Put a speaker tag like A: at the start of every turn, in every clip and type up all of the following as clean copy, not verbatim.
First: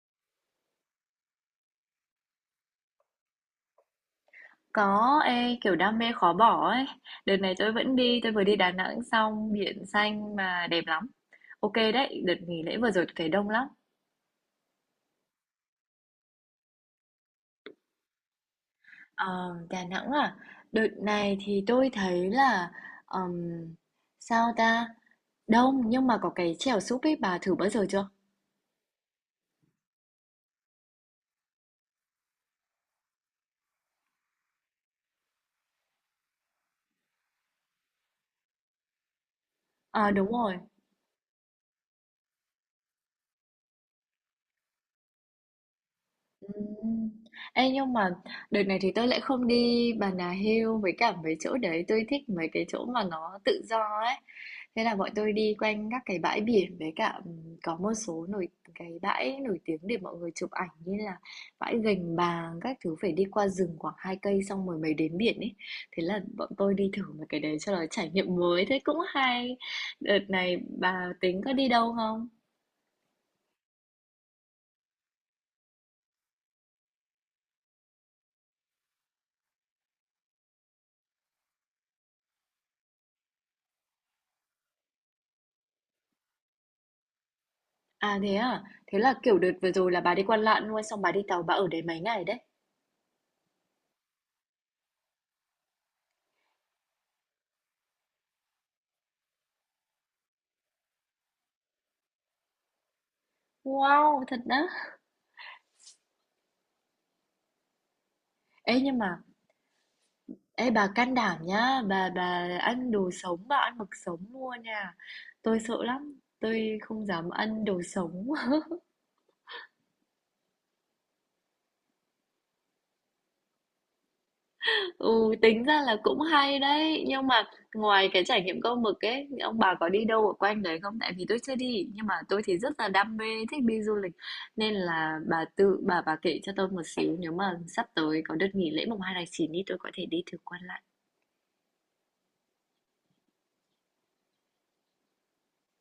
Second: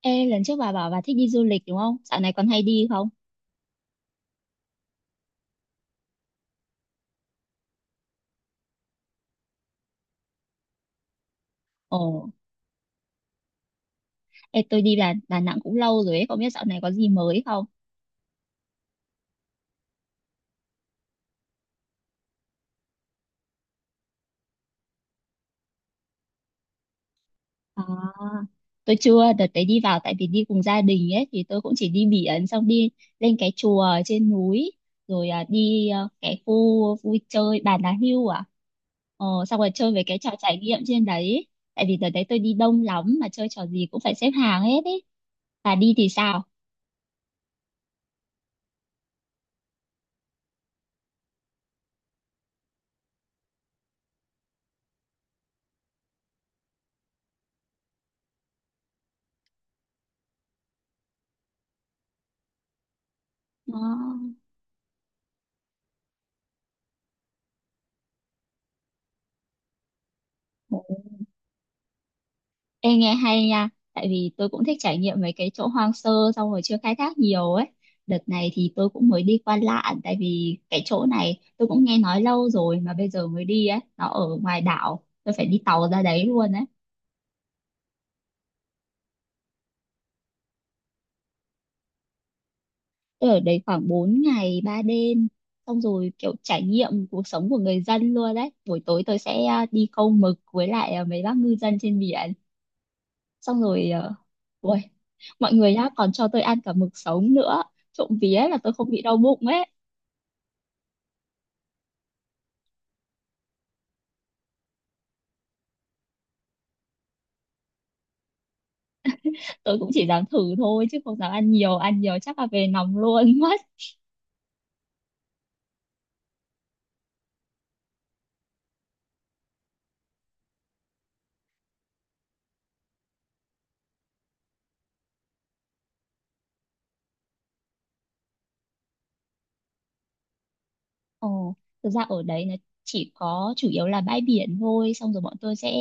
A: Ê, lần trước bà bảo bà thích đi du lịch đúng không? Dạo này còn hay đi không?
B: Có, ê, kiểu đam mê khó bỏ ấy. Đợt này tôi vẫn đi, tôi vừa đi Đà Nẵng xong, biển xanh mà đẹp lắm. Ok đấy,
A: Ồ,
B: đợt nghỉ lễ vừa rồi tôi thấy đông lắm.
A: ê, tôi đi Đà Nẵng cũng lâu rồi ấy, không biết dạo này có gì mới không?
B: Ờ, Đà Nẵng à? Đợt này thì tôi thấy là ừm, sao ta? Đông nhưng mà có cái chèo súp ấy bà thử bao giờ chưa?
A: À, tôi chưa, đợt đấy đi vào tại vì đi cùng gia đình ấy, thì tôi cũng chỉ đi biển, xong đi lên cái chùa ở trên núi, rồi đi cái khu vui chơi Bà Nà Hưu à? Ờ, xong rồi chơi về
B: À,
A: cái
B: đúng
A: trò trải
B: rồi.
A: nghiệm trên đấy. Tại vì đợt đấy tôi đi đông lắm mà chơi trò gì cũng phải xếp hàng hết ấy. Bà đi thì sao?
B: Ừm. Ê, nhưng mà đợt này thì tôi lại không đi Bà Nà Hill với cả mấy chỗ đấy. Tôi thích mấy cái chỗ mà nó tự do ấy. Thế là bọn tôi đi quanh các cái bãi biển. Với cả có một số cái bãi nổi tiếng để mọi người chụp ảnh. Như là bãi Gành Bàng. Các thứ phải đi qua rừng khoảng 2 cây, xong rồi mới đến biển ấy. Thế là bọn tôi đi thử một cái đấy cho nó trải nghiệm mới. Thế cũng hay. Đợt này
A: Ờ.
B: bà tính có đi đâu không?
A: Ê nghe hay nha, tại vì tôi cũng thích trải nghiệm mấy cái chỗ hoang sơ xong rồi chưa khai thác nhiều ấy. Đợt này thì tôi cũng mới đi qua Lạn tại vì cái chỗ này tôi cũng nghe nói lâu rồi mà bây giờ mới đi ấy, nó ở ngoài đảo, tôi phải đi tàu ra đấy luôn ấy.
B: À? Thế là, kiểu, đợt vừa rồi là bà đi Quan Lạn luôn, xong bà đi tàu bà ở đấy mấy ngày đấy?
A: Tôi ở đấy khoảng 4 ngày 3 đêm, xong rồi kiểu trải nghiệm cuộc sống của người dân luôn đấy. Buổi tối tôi sẽ đi câu mực với lại mấy bác ngư dân trên biển. Xong rồi
B: Wow, thật đó.
A: ui, mọi người đã còn cho tôi ăn cả mực sống nữa. Trộm vía là tôi
B: Ê,
A: không
B: nhưng
A: bị đau
B: mà
A: bụng ấy.
B: ê, bà can đảm nhá, bà ăn đồ sống, bà ăn mực sống mua nha. Tôi sợ lắm, tôi không dám ăn đồ sống.
A: Tôi cũng chỉ dám thử thôi chứ không dám ăn nhiều, ăn nhiều chắc là về nóng luôn mất.
B: Ừ, tính ra là cũng hay đấy. Nhưng mà ngoài cái trải nghiệm câu mực ấy ông bà có đi đâu ở quanh đấy không, tại vì tôi chưa đi nhưng mà tôi thì rất là đam mê thích đi du lịch, nên là bà tự bà kể cho tôi một xíu, nếu mà sắp tới có đợt nghỉ lễ mùng hai tháng 9 đi tôi có thể đi thử quan lại.
A: Ồ, thực ra ở đấy nó chỉ có chủ yếu là bãi biển thôi, xong rồi bọn tôi sẽ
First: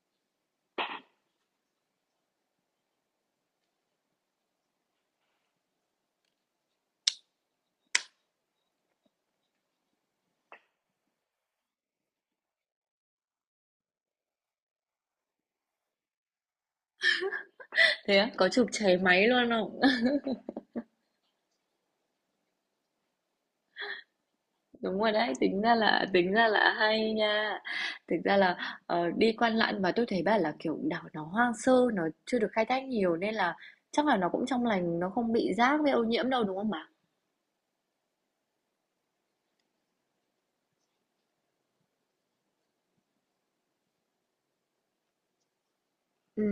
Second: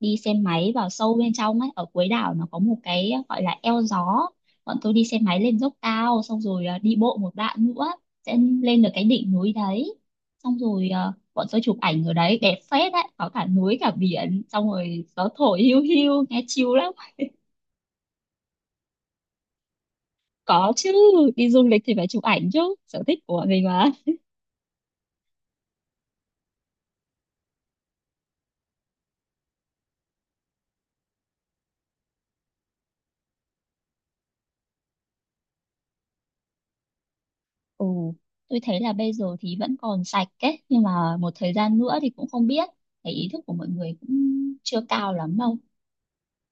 A: đi xe máy vào sâu bên trong ấy, ở cuối đảo nó có một cái gọi là eo gió. Bọn tôi đi xe máy lên dốc cao xong rồi đi bộ một đoạn nữa sẽ lên được cái đỉnh núi đấy. Xong rồi bọn tôi chụp ảnh ở đấy đẹp phết đấy, có cả núi cả biển, xong rồi gió thổi hiu hiu nghe chill lắm.
B: Thế á, có chụp cháy máy luôn không?
A: Có chứ, đi du lịch thì phải chụp ảnh chứ, sở thích của mình mà.
B: Đúng rồi đấy, tính ra là hay nha. Thực ra là đi Quan Lạn mà tôi thấy bảo là kiểu đảo nó hoang sơ, nó chưa được khai thác nhiều nên là chắc là nó cũng trong lành, nó không bị rác với ô nhiễm đâu đúng không bà?
A: Ừ, tôi thấy là bây giờ thì vẫn còn sạch ấy, nhưng mà một thời gian nữa thì cũng không biết. Thấy ý thức của mọi người cũng chưa cao lắm đâu.
B: Ừ,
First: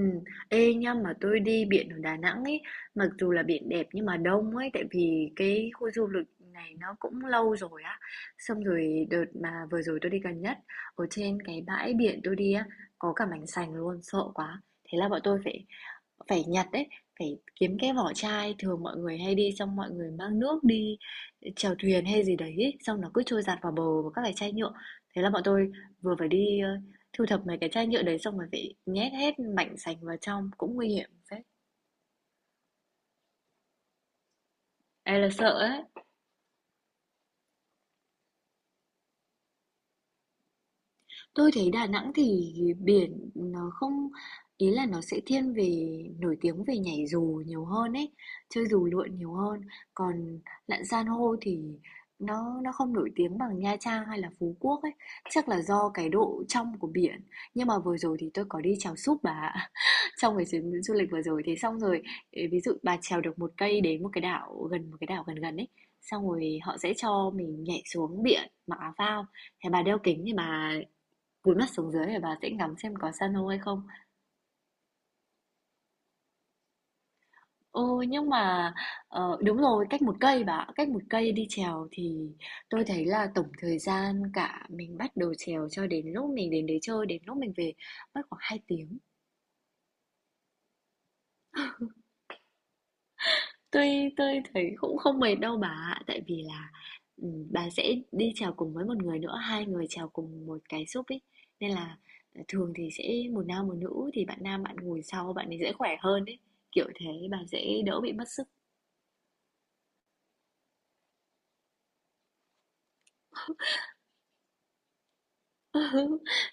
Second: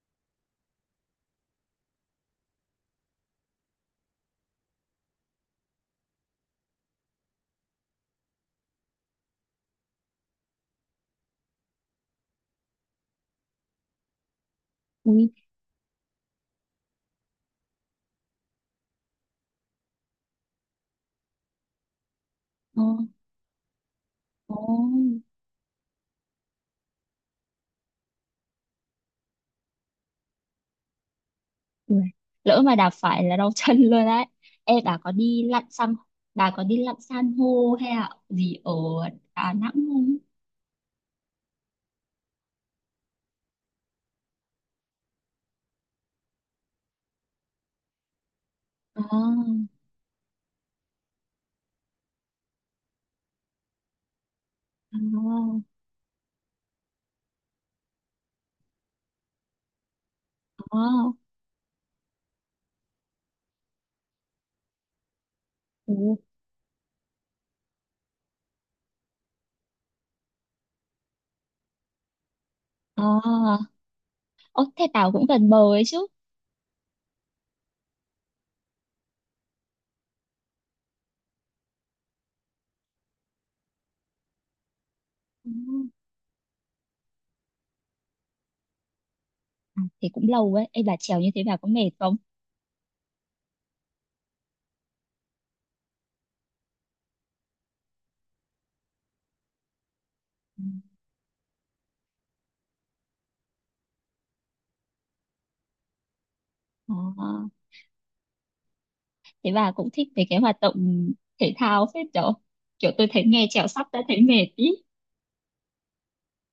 B: ê nhá, mà tôi đi biển ở Đà Nẵng ấy, mặc dù là biển đẹp nhưng mà đông ấy, tại vì cái khu du lịch này nó cũng lâu rồi á. Xong rồi đợt mà vừa rồi tôi đi gần nhất, ở trên cái bãi biển tôi đi á, có cả mảnh sành luôn, sợ quá. Thế là bọn
A: Ui,
B: tôi phải Phải nhặt ấy, phải kiếm cái vỏ chai, thường mọi người hay đi xong mọi người mang nước đi chèo thuyền hay gì đấy ấy,
A: ờ,
B: xong nó cứ trôi dạt vào bờ và các cái chai
A: ờ,
B: nhựa. Thế là bọn tôi vừa phải đi thu thập mấy cái chai nhựa đấy, xong rồi phải nhét hết mảnh sành vào trong, cũng nguy hiểm phết.
A: ui. Lỡ mà đạp phải là đau chân luôn đấy. Ê, bà có
B: Ê là
A: đi
B: sợ
A: lặn
B: ấy.
A: san, Bà có đi lặn san hô hay là gì ở Đà Nẵng không?
B: Tôi thấy Đà Nẵng thì biển nó không, ý là nó sẽ thiên về nổi tiếng về nhảy dù nhiều hơn ấy, chơi dù lượn nhiều hơn.
A: À,
B: Còn lặn san hô thì nó không nổi tiếng bằng Nha Trang hay là Phú Quốc ấy, chắc là
A: à,
B: do cái độ trong của biển. Nhưng mà vừa rồi thì tôi có đi chèo súp bà ạ. Trong cái chuyến du lịch
A: à,
B: vừa rồi, thế xong rồi ý, ví dụ bà trèo được 1 cây đến một cái đảo gần gần ấy,
A: ừ,
B: xong rồi họ sẽ cho mình nhảy xuống biển mặc áo phao. Thế bà đeo kính thì bà cúi mắt xuống dưới để bà sẽ ngắm xem có san hô hay
A: à.
B: không.
A: Ồ, thế Tảo cũng gần bờ ấy chứ.
B: Ừ, nhưng mà đúng rồi, cách 1 cây bà ạ. Cách một cây đi trèo thì tôi thấy là tổng thời gian cả mình bắt đầu
A: Ừ.
B: trèo cho đến lúc mình đến đấy chơi đến lúc mình về mất khoảng 2 tiếng.
A: À, thế cũng lâu ấy. Ê, bà trèo như thế bà có mệt không?
B: Tôi tôi thấy cũng không mệt đâu bà ạ, tại vì là bà sẽ đi trèo cùng với một người nữa, 2 người trèo cùng một
A: Ừ.
B: cái súp ấy. Nên là thường thì sẽ một nam một nữ, thì bạn nam bạn ngồi sau bạn ấy dễ khỏe hơn đấy. Kiểu
A: Ờ,
B: thế bà sẽ đỡ bị mất sức.
A: thế bà cũng thích về cái hoạt động thể thao phết đó. Kiểu tôi thấy nghe trèo sắp đã thấy mệt ý.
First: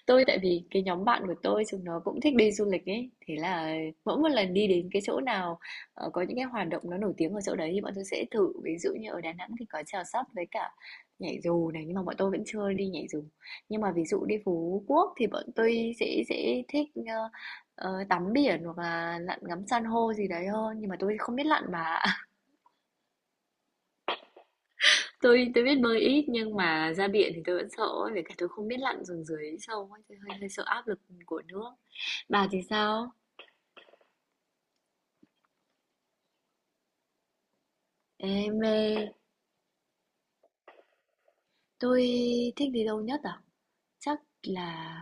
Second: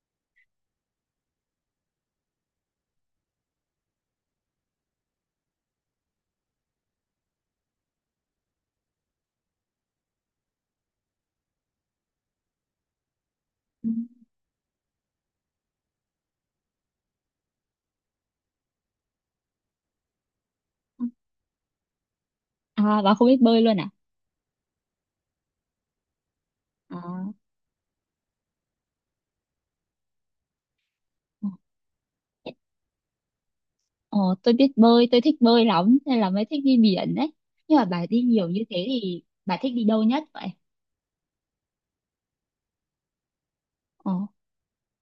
B: Tôi tại vì cái nhóm bạn của tôi chúng nó cũng thích đi du lịch ấy, thế là mỗi một lần đi đến cái chỗ nào có những cái hoạt động nó nổi tiếng ở chỗ đấy thì bọn tôi sẽ thử. Ví dụ như ở Đà Nẵng thì có chèo sắp với cả nhảy dù này, nhưng mà bọn tôi vẫn chưa đi nhảy dù. Nhưng
A: Ừ.
B: mà ví dụ đi Phú Quốc thì bọn tôi sẽ thích tắm biển hoặc là lặn ngắm san hô gì đấy hơn, nhưng mà tôi không biết lặn mà.
A: À, bà không biết bơi luôn à?
B: Tôi biết bơi ít nhưng mà ra
A: À,
B: biển thì tôi vẫn sợ ấy, với cả tôi không biết lặn xuống dưới sâu ấy, tôi hơi sợ áp lực của nước. Bà thì sao?
A: ờ, tôi biết bơi, tôi thích bơi lắm nên là mới thích đi biển đấy. Nhưng mà bà đi nhiều
B: Em
A: như thế
B: mê
A: thì bà thích đi đâu nhất vậy?
B: tôi thích đi đâu nhất à?
A: Ờ,
B: Chắc là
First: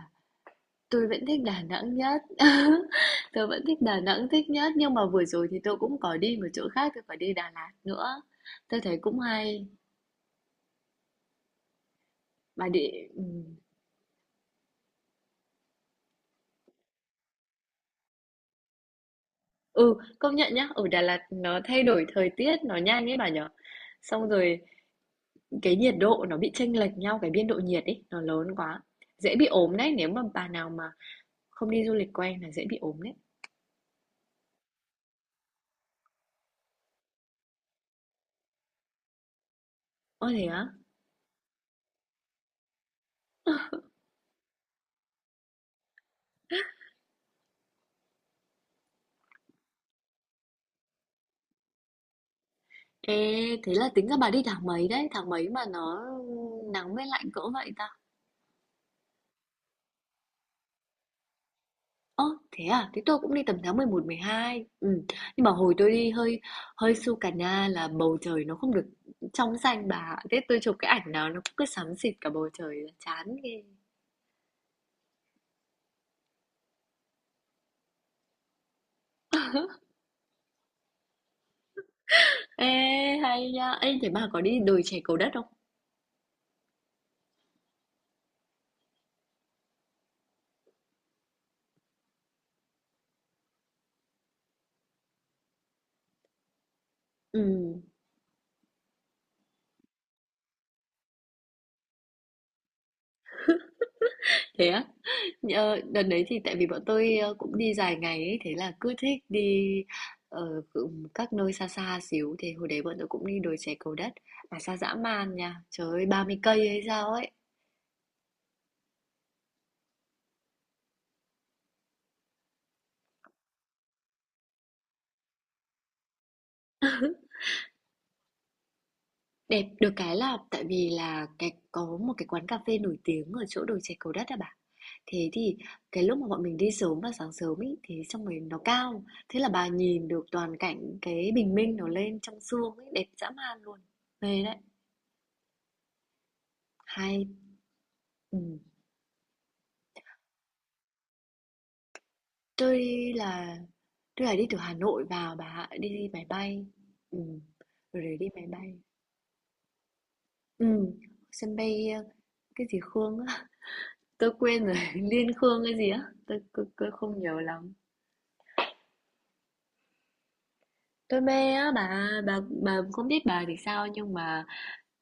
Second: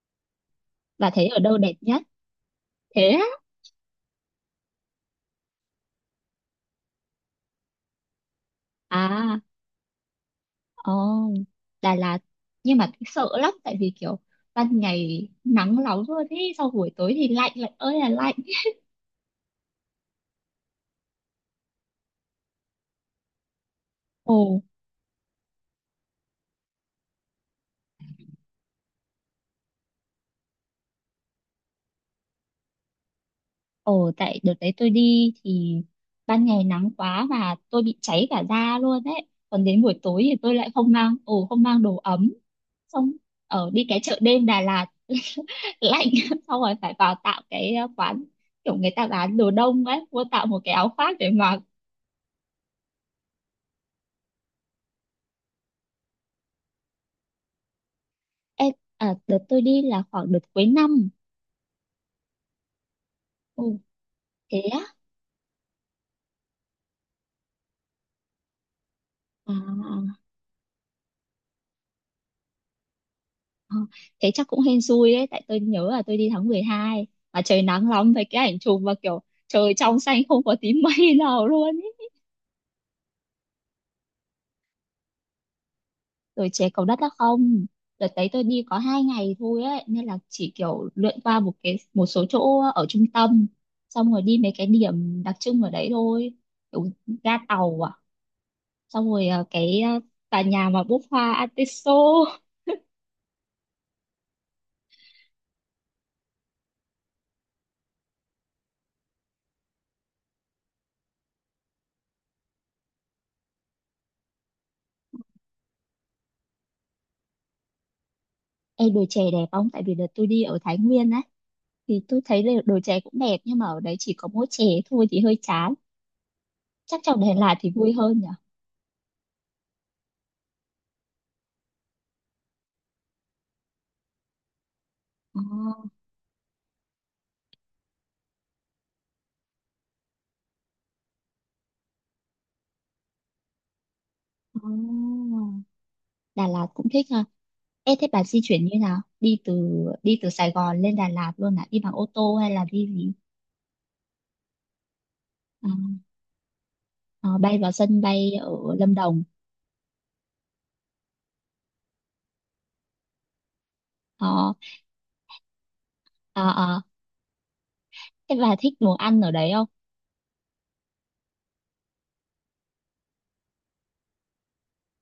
B: tôi
A: bà
B: vẫn
A: thấy ở
B: thích
A: đâu
B: Đà
A: đẹp
B: Nẵng
A: nhất?
B: nhất.
A: Thế á?
B: Tôi vẫn thích Đà Nẵng thích nhất, nhưng mà vừa rồi thì tôi cũng có đi một chỗ khác, tôi phải đi Đà Lạt nữa. Tôi thấy cũng
A: À,
B: hay.
A: ồ, Đà Lạt
B: Bà
A: nhưng mà
B: đi, ừ.
A: sợ lắm tại vì kiểu ban ngày nắng nóng luôn ý, sau buổi tối thì lạnh, lạnh ơi là lạnh.
B: Ừ, công nhận nhá, ở Đà Lạt nó thay đổi thời tiết nó nhanh ấy bà nhở. Xong
A: Ồ,
B: rồi cái nhiệt độ nó bị chênh lệch nhau, cái biên độ nhiệt ấy, nó lớn quá. Dễ bị ốm đấy, nếu mà bà nào mà không đi du lịch quen là dễ bị ốm đấy.
A: ồ, tại đợt đấy tôi đi thì ban ngày nắng quá và tôi bị cháy cả da luôn đấy, còn đến buổi tối
B: Ơ,
A: thì
B: thế
A: tôi
B: á?
A: lại không mang đồ ấm. Xong ở đi cái chợ đêm Đà Lạt lạnh, xong rồi phải vào tạo cái quán kiểu người ta bán đồ đông ấy, mua tạo một cái áo khoác để mặc.
B: Ê, thế là tính ra bà đi tháng mấy đấy? Tháng mấy mà nó nắng với lạnh cỡ vậy ta?
A: Ê, à, đợt tôi đi là khoảng đợt cuối năm.
B: Ơ, thế à? Thế tôi cũng đi tầm
A: Ồ,
B: tháng 11,
A: thế
B: 12.
A: á.
B: Ừ. Nhưng mà hồi tôi đi hơi hơi su cà na là bầu trời nó không được
A: Ờ,
B: trong xanh
A: ờ,
B: bà ạ. Thế tôi chụp cái ảnh nào nó cũng cứ xám xịt cả bầu trời, chán ghê.
A: ờ. Thế chắc cũng hên xui đấy, tại tôi nhớ là tôi đi tháng 12 mà trời nắng lắm, với cái ảnh chụp và kiểu trời trong xanh không có tí mây nào luôn ấy.
B: Ê, hay nha. Ê, thế bà có đi đồi chè Cầu Đất không?
A: Rồi chế cầu đất á? Không, đợt đấy tôi đi có 2 ngày thôi ấy, nên là chỉ kiểu lượn qua một cái một số chỗ ở trung tâm, xong rồi đi mấy cái điểm đặc trưng ở đấy thôi, kiểu ga tàu
B: Ừ,
A: à, xong rồi cái tòa nhà mà búp hoa artiso.
B: thế á? Ờ, đợt đấy thì tại vì bọn tôi cũng đi dài ngày ấy, thế là cứ thích đi các nơi xa xa xíu thì hồi đấy bọn tôi cũng đi đồi chè Cầu Đất mà xa dã man nha, trời ơi, 30 cây hay sao ấy.
A: Ê, đồi chè đẹp không? Tại vì đợt tôi đi ở Thái Nguyên á thì tôi thấy là đồ chè cũng đẹp nhưng mà ở đấy chỉ có mỗi chè thôi thì hơi chán, chắc trong Đà Lạt thì vui hơn nhỉ.
B: Đẹp được cái là tại vì là cái có một cái quán cà phê nổi tiếng ở chỗ đồi chè Cầu Đất à bà, thế
A: Ờ,
B: thì cái lúc mà bọn mình đi sớm và sáng sớm ấy thì xong rồi nó cao, thế là bà nhìn được toàn cảnh cái bình minh nó lên trong sương ấy đẹp dã man luôn, mê đấy,
A: ờ. Đà Lạt cũng thích ha.
B: hay.
A: Ê, thế bà di
B: Ừ.
A: chuyển như nào? Đi từ Sài Gòn lên Đà Lạt luôn à? Đi bằng ô tô hay là
B: tôi
A: đi gì?
B: là Tức là đi từ Hà Nội vào bà ạ,
A: Ờ,
B: đi đi máy bay.
A: ờ,
B: Ừm,
A: bay vào sân
B: rồi để đi
A: bay
B: máy
A: ở
B: bay.
A: Lâm Đồng.
B: Ừm, sân bay cái gì Khương á, tôi
A: Ờ,
B: quên rồi, Liên Khương cái gì á, tôi,
A: ờ,
B: tôi,
A: ờ.
B: tôi không nhớ lắm.
A: Thế bà thích đồ ăn ở đấy không?
B: Tôi mê á bà, bà không biết bà thì sao, nhưng mà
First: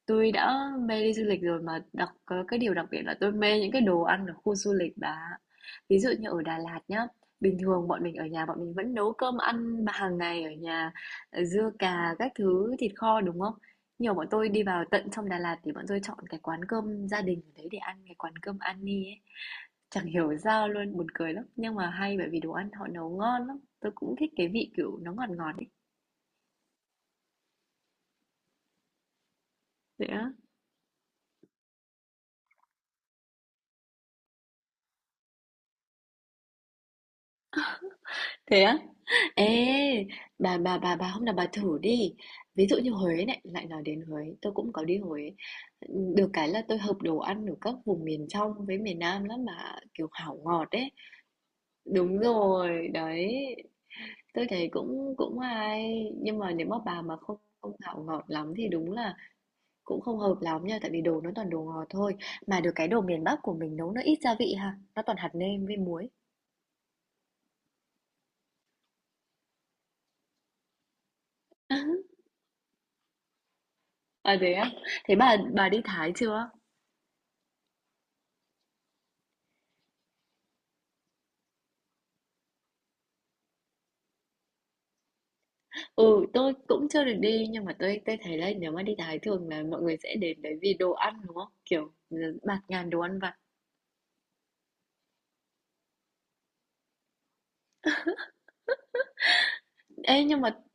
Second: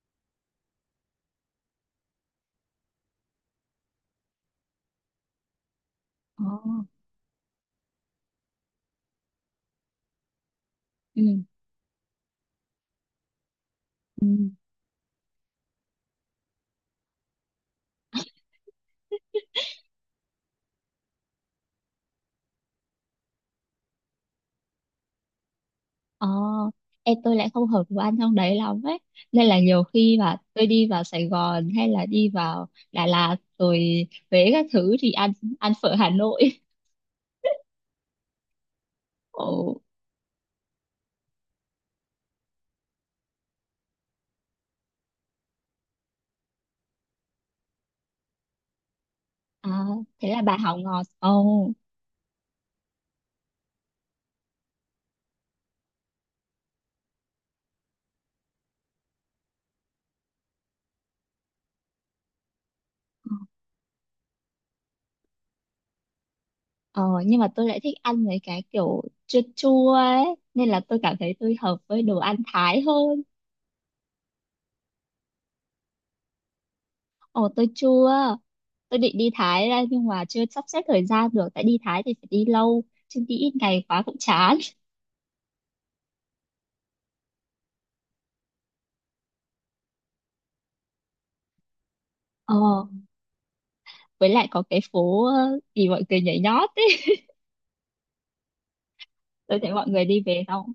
B: tôi đã mê đi du lịch rồi, mà cái điều đặc biệt là tôi mê những cái đồ ăn ở khu du lịch bà. Ví dụ như
A: Ờ,
B: ở Đà Lạt nhá, bình thường bọn mình ở nhà bọn mình vẫn nấu cơm ăn hàng ngày ở nhà,
A: ừ.
B: dưa cà các thứ thịt kho đúng không? Nhưng mà bọn tôi đi vào tận trong Đà Lạt thì bọn tôi chọn cái quán cơm gia đình ở đấy để ăn, cái quán cơm Ani ấy. Chẳng hiểu sao luôn, buồn cười lắm. Nhưng mà hay, bởi vì đồ ăn họ nấu ngon lắm. Tôi cũng thích cái vị kiểu nó ngọt ngọt ấy.
A: Ờ, em tôi lại không hợp với anh trong đấy lắm ấy. Nên là nhiều khi
B: Dạ.
A: mà tôi đi vào Sài Gòn hay là đi vào Đà Lạt rồi Huế các thứ thì ăn ăn phở Hà Nội.
B: Thế á?
A: Ồ,
B: Ê, bà hôm nào bà thử đi. Ví dụ như Huế này, lại nói đến Huế, tôi cũng có đi Huế. Được cái là tôi hợp đồ ăn ở các vùng miền trong với miền Nam lắm,
A: à,
B: mà kiểu
A: thế
B: hảo
A: là bà
B: ngọt
A: hảo
B: ấy.
A: ngọt. Ồ,
B: Đúng rồi, đấy. Tôi thấy cũng cũng hay, nhưng mà nếu mà bà mà không không hảo ngọt lắm thì đúng là cũng không hợp lắm nha, tại vì đồ nó toàn đồ ngọt thôi. Mà được cái đồ miền Bắc của mình nấu nó ít gia vị ha, nó toàn hạt nêm với muối.
A: ờ, nhưng mà tôi lại thích ăn mấy cái kiểu chua chua ấy. Nên là tôi cảm thấy tôi hợp với đồ ăn Thái hơn.
B: À, thế á? Thế bà đi Thái chưa?
A: Ồ, tôi chua. Tôi định đi Thái ra nhưng mà chưa sắp xếp thời gian được. Tại đi Thái thì phải đi lâu. Chứ đi ít ngày quá cũng chán.
B: Ừ, tôi cũng chưa được đi, nhưng mà tôi thấy là nếu mà đi Thái thường là mọi người sẽ đến đấy vì đồ ăn đúng không? Kiểu
A: Ờ,
B: bạt ngàn đồ ăn vặt.
A: với lại có cái phố gì mọi người nhảy nhót ấy, tôi thấy mọi người đi
B: Ê, nhưng
A: về
B: mà
A: xong.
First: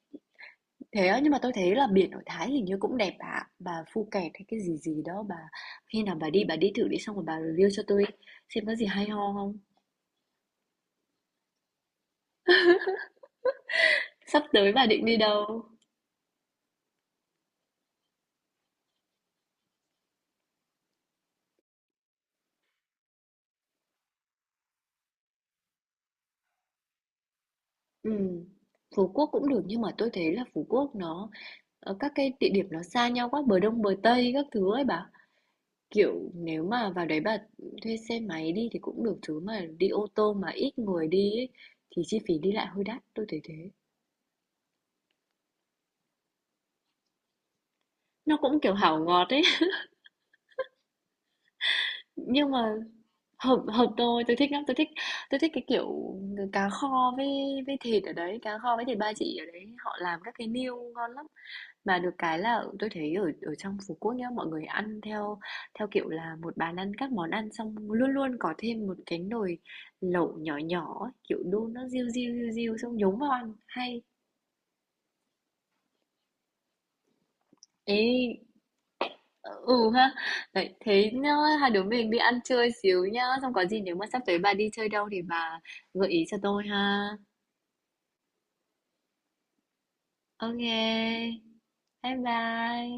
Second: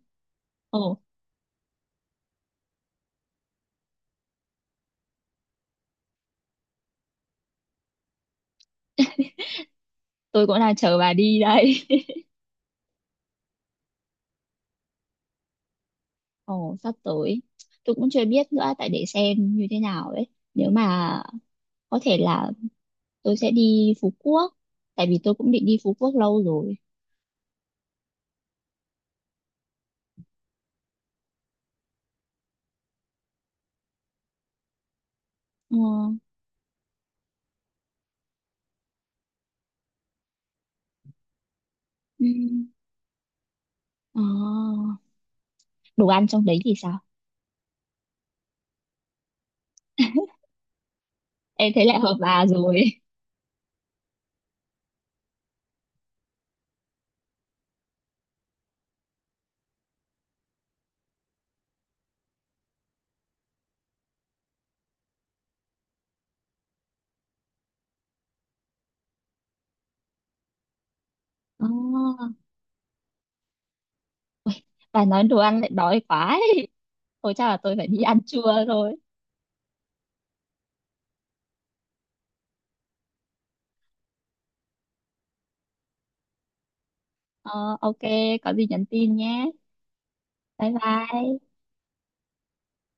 A: Ồ,
B: thế á, nhưng mà tôi thấy là biển ở Thái hình như cũng đẹp ạ. Bà, Phuket hay cái gì gì đó bà, khi nào bà đi thử đi xong rồi bà review cho tôi xem có gì hay ho không.
A: tôi cũng đang chờ bà đi đây.
B: Sắp tới bà định đi đâu?
A: Ồ, sắp tới tôi cũng chưa biết nữa, tại để xem như thế nào ấy, nếu mà có thể là tôi sẽ đi Phú Quốc tại vì tôi cũng định đi Phú Quốc lâu rồi.
B: Ừ. Phú Quốc cũng được nhưng mà tôi thấy là Phú Quốc nó các cái địa điểm nó xa nhau quá, bờ đông bờ tây các thứ ấy bà.
A: Ờ,
B: Kiểu, nếu mà vào đấy bà thuê xe máy đi thì cũng được, chứ mà đi ô tô mà ít người đi ấy, thì chi phí đi
A: ừm,
B: lại hơi đắt, tôi thấy thế.
A: ờ, đồ ăn trong đấy thì sao?
B: Nó cũng kiểu hảo ngọt ấy,
A: Em thấy lại hợp bà
B: nhưng mà
A: rồi.
B: hợp hợp tôi thích lắm, tôi thích cái kiểu cá kho với thịt ở đấy, cá kho với thịt ba chỉ ở đấy, họ làm các cái niêu ngon lắm. Mà được cái là tôi thấy ở ở trong Phú Quốc nhá, mọi người ăn theo theo kiểu là một bàn ăn các món ăn, xong luôn luôn có thêm một cái nồi lẩu nhỏ nhỏ ấy, kiểu
A: Ờ,
B: đun nó riu riu riu riu xong nhúng vào ăn hay.
A: bà nói đồ ăn lại đói quá ấy. Thôi chắc là tôi phải đi
B: Ê,
A: ăn trưa rồi.
B: ừ ha, đấy thế nhá, hai đứa mình đi ăn chơi xíu nhá, xong có gì nếu mà sắp tới bà đi chơi đâu thì bà gợi ý cho tôi ha.
A: Ờ, ok, có gì nhắn tin nhé.
B: Ok,
A: Bye bye.
B: bye bye.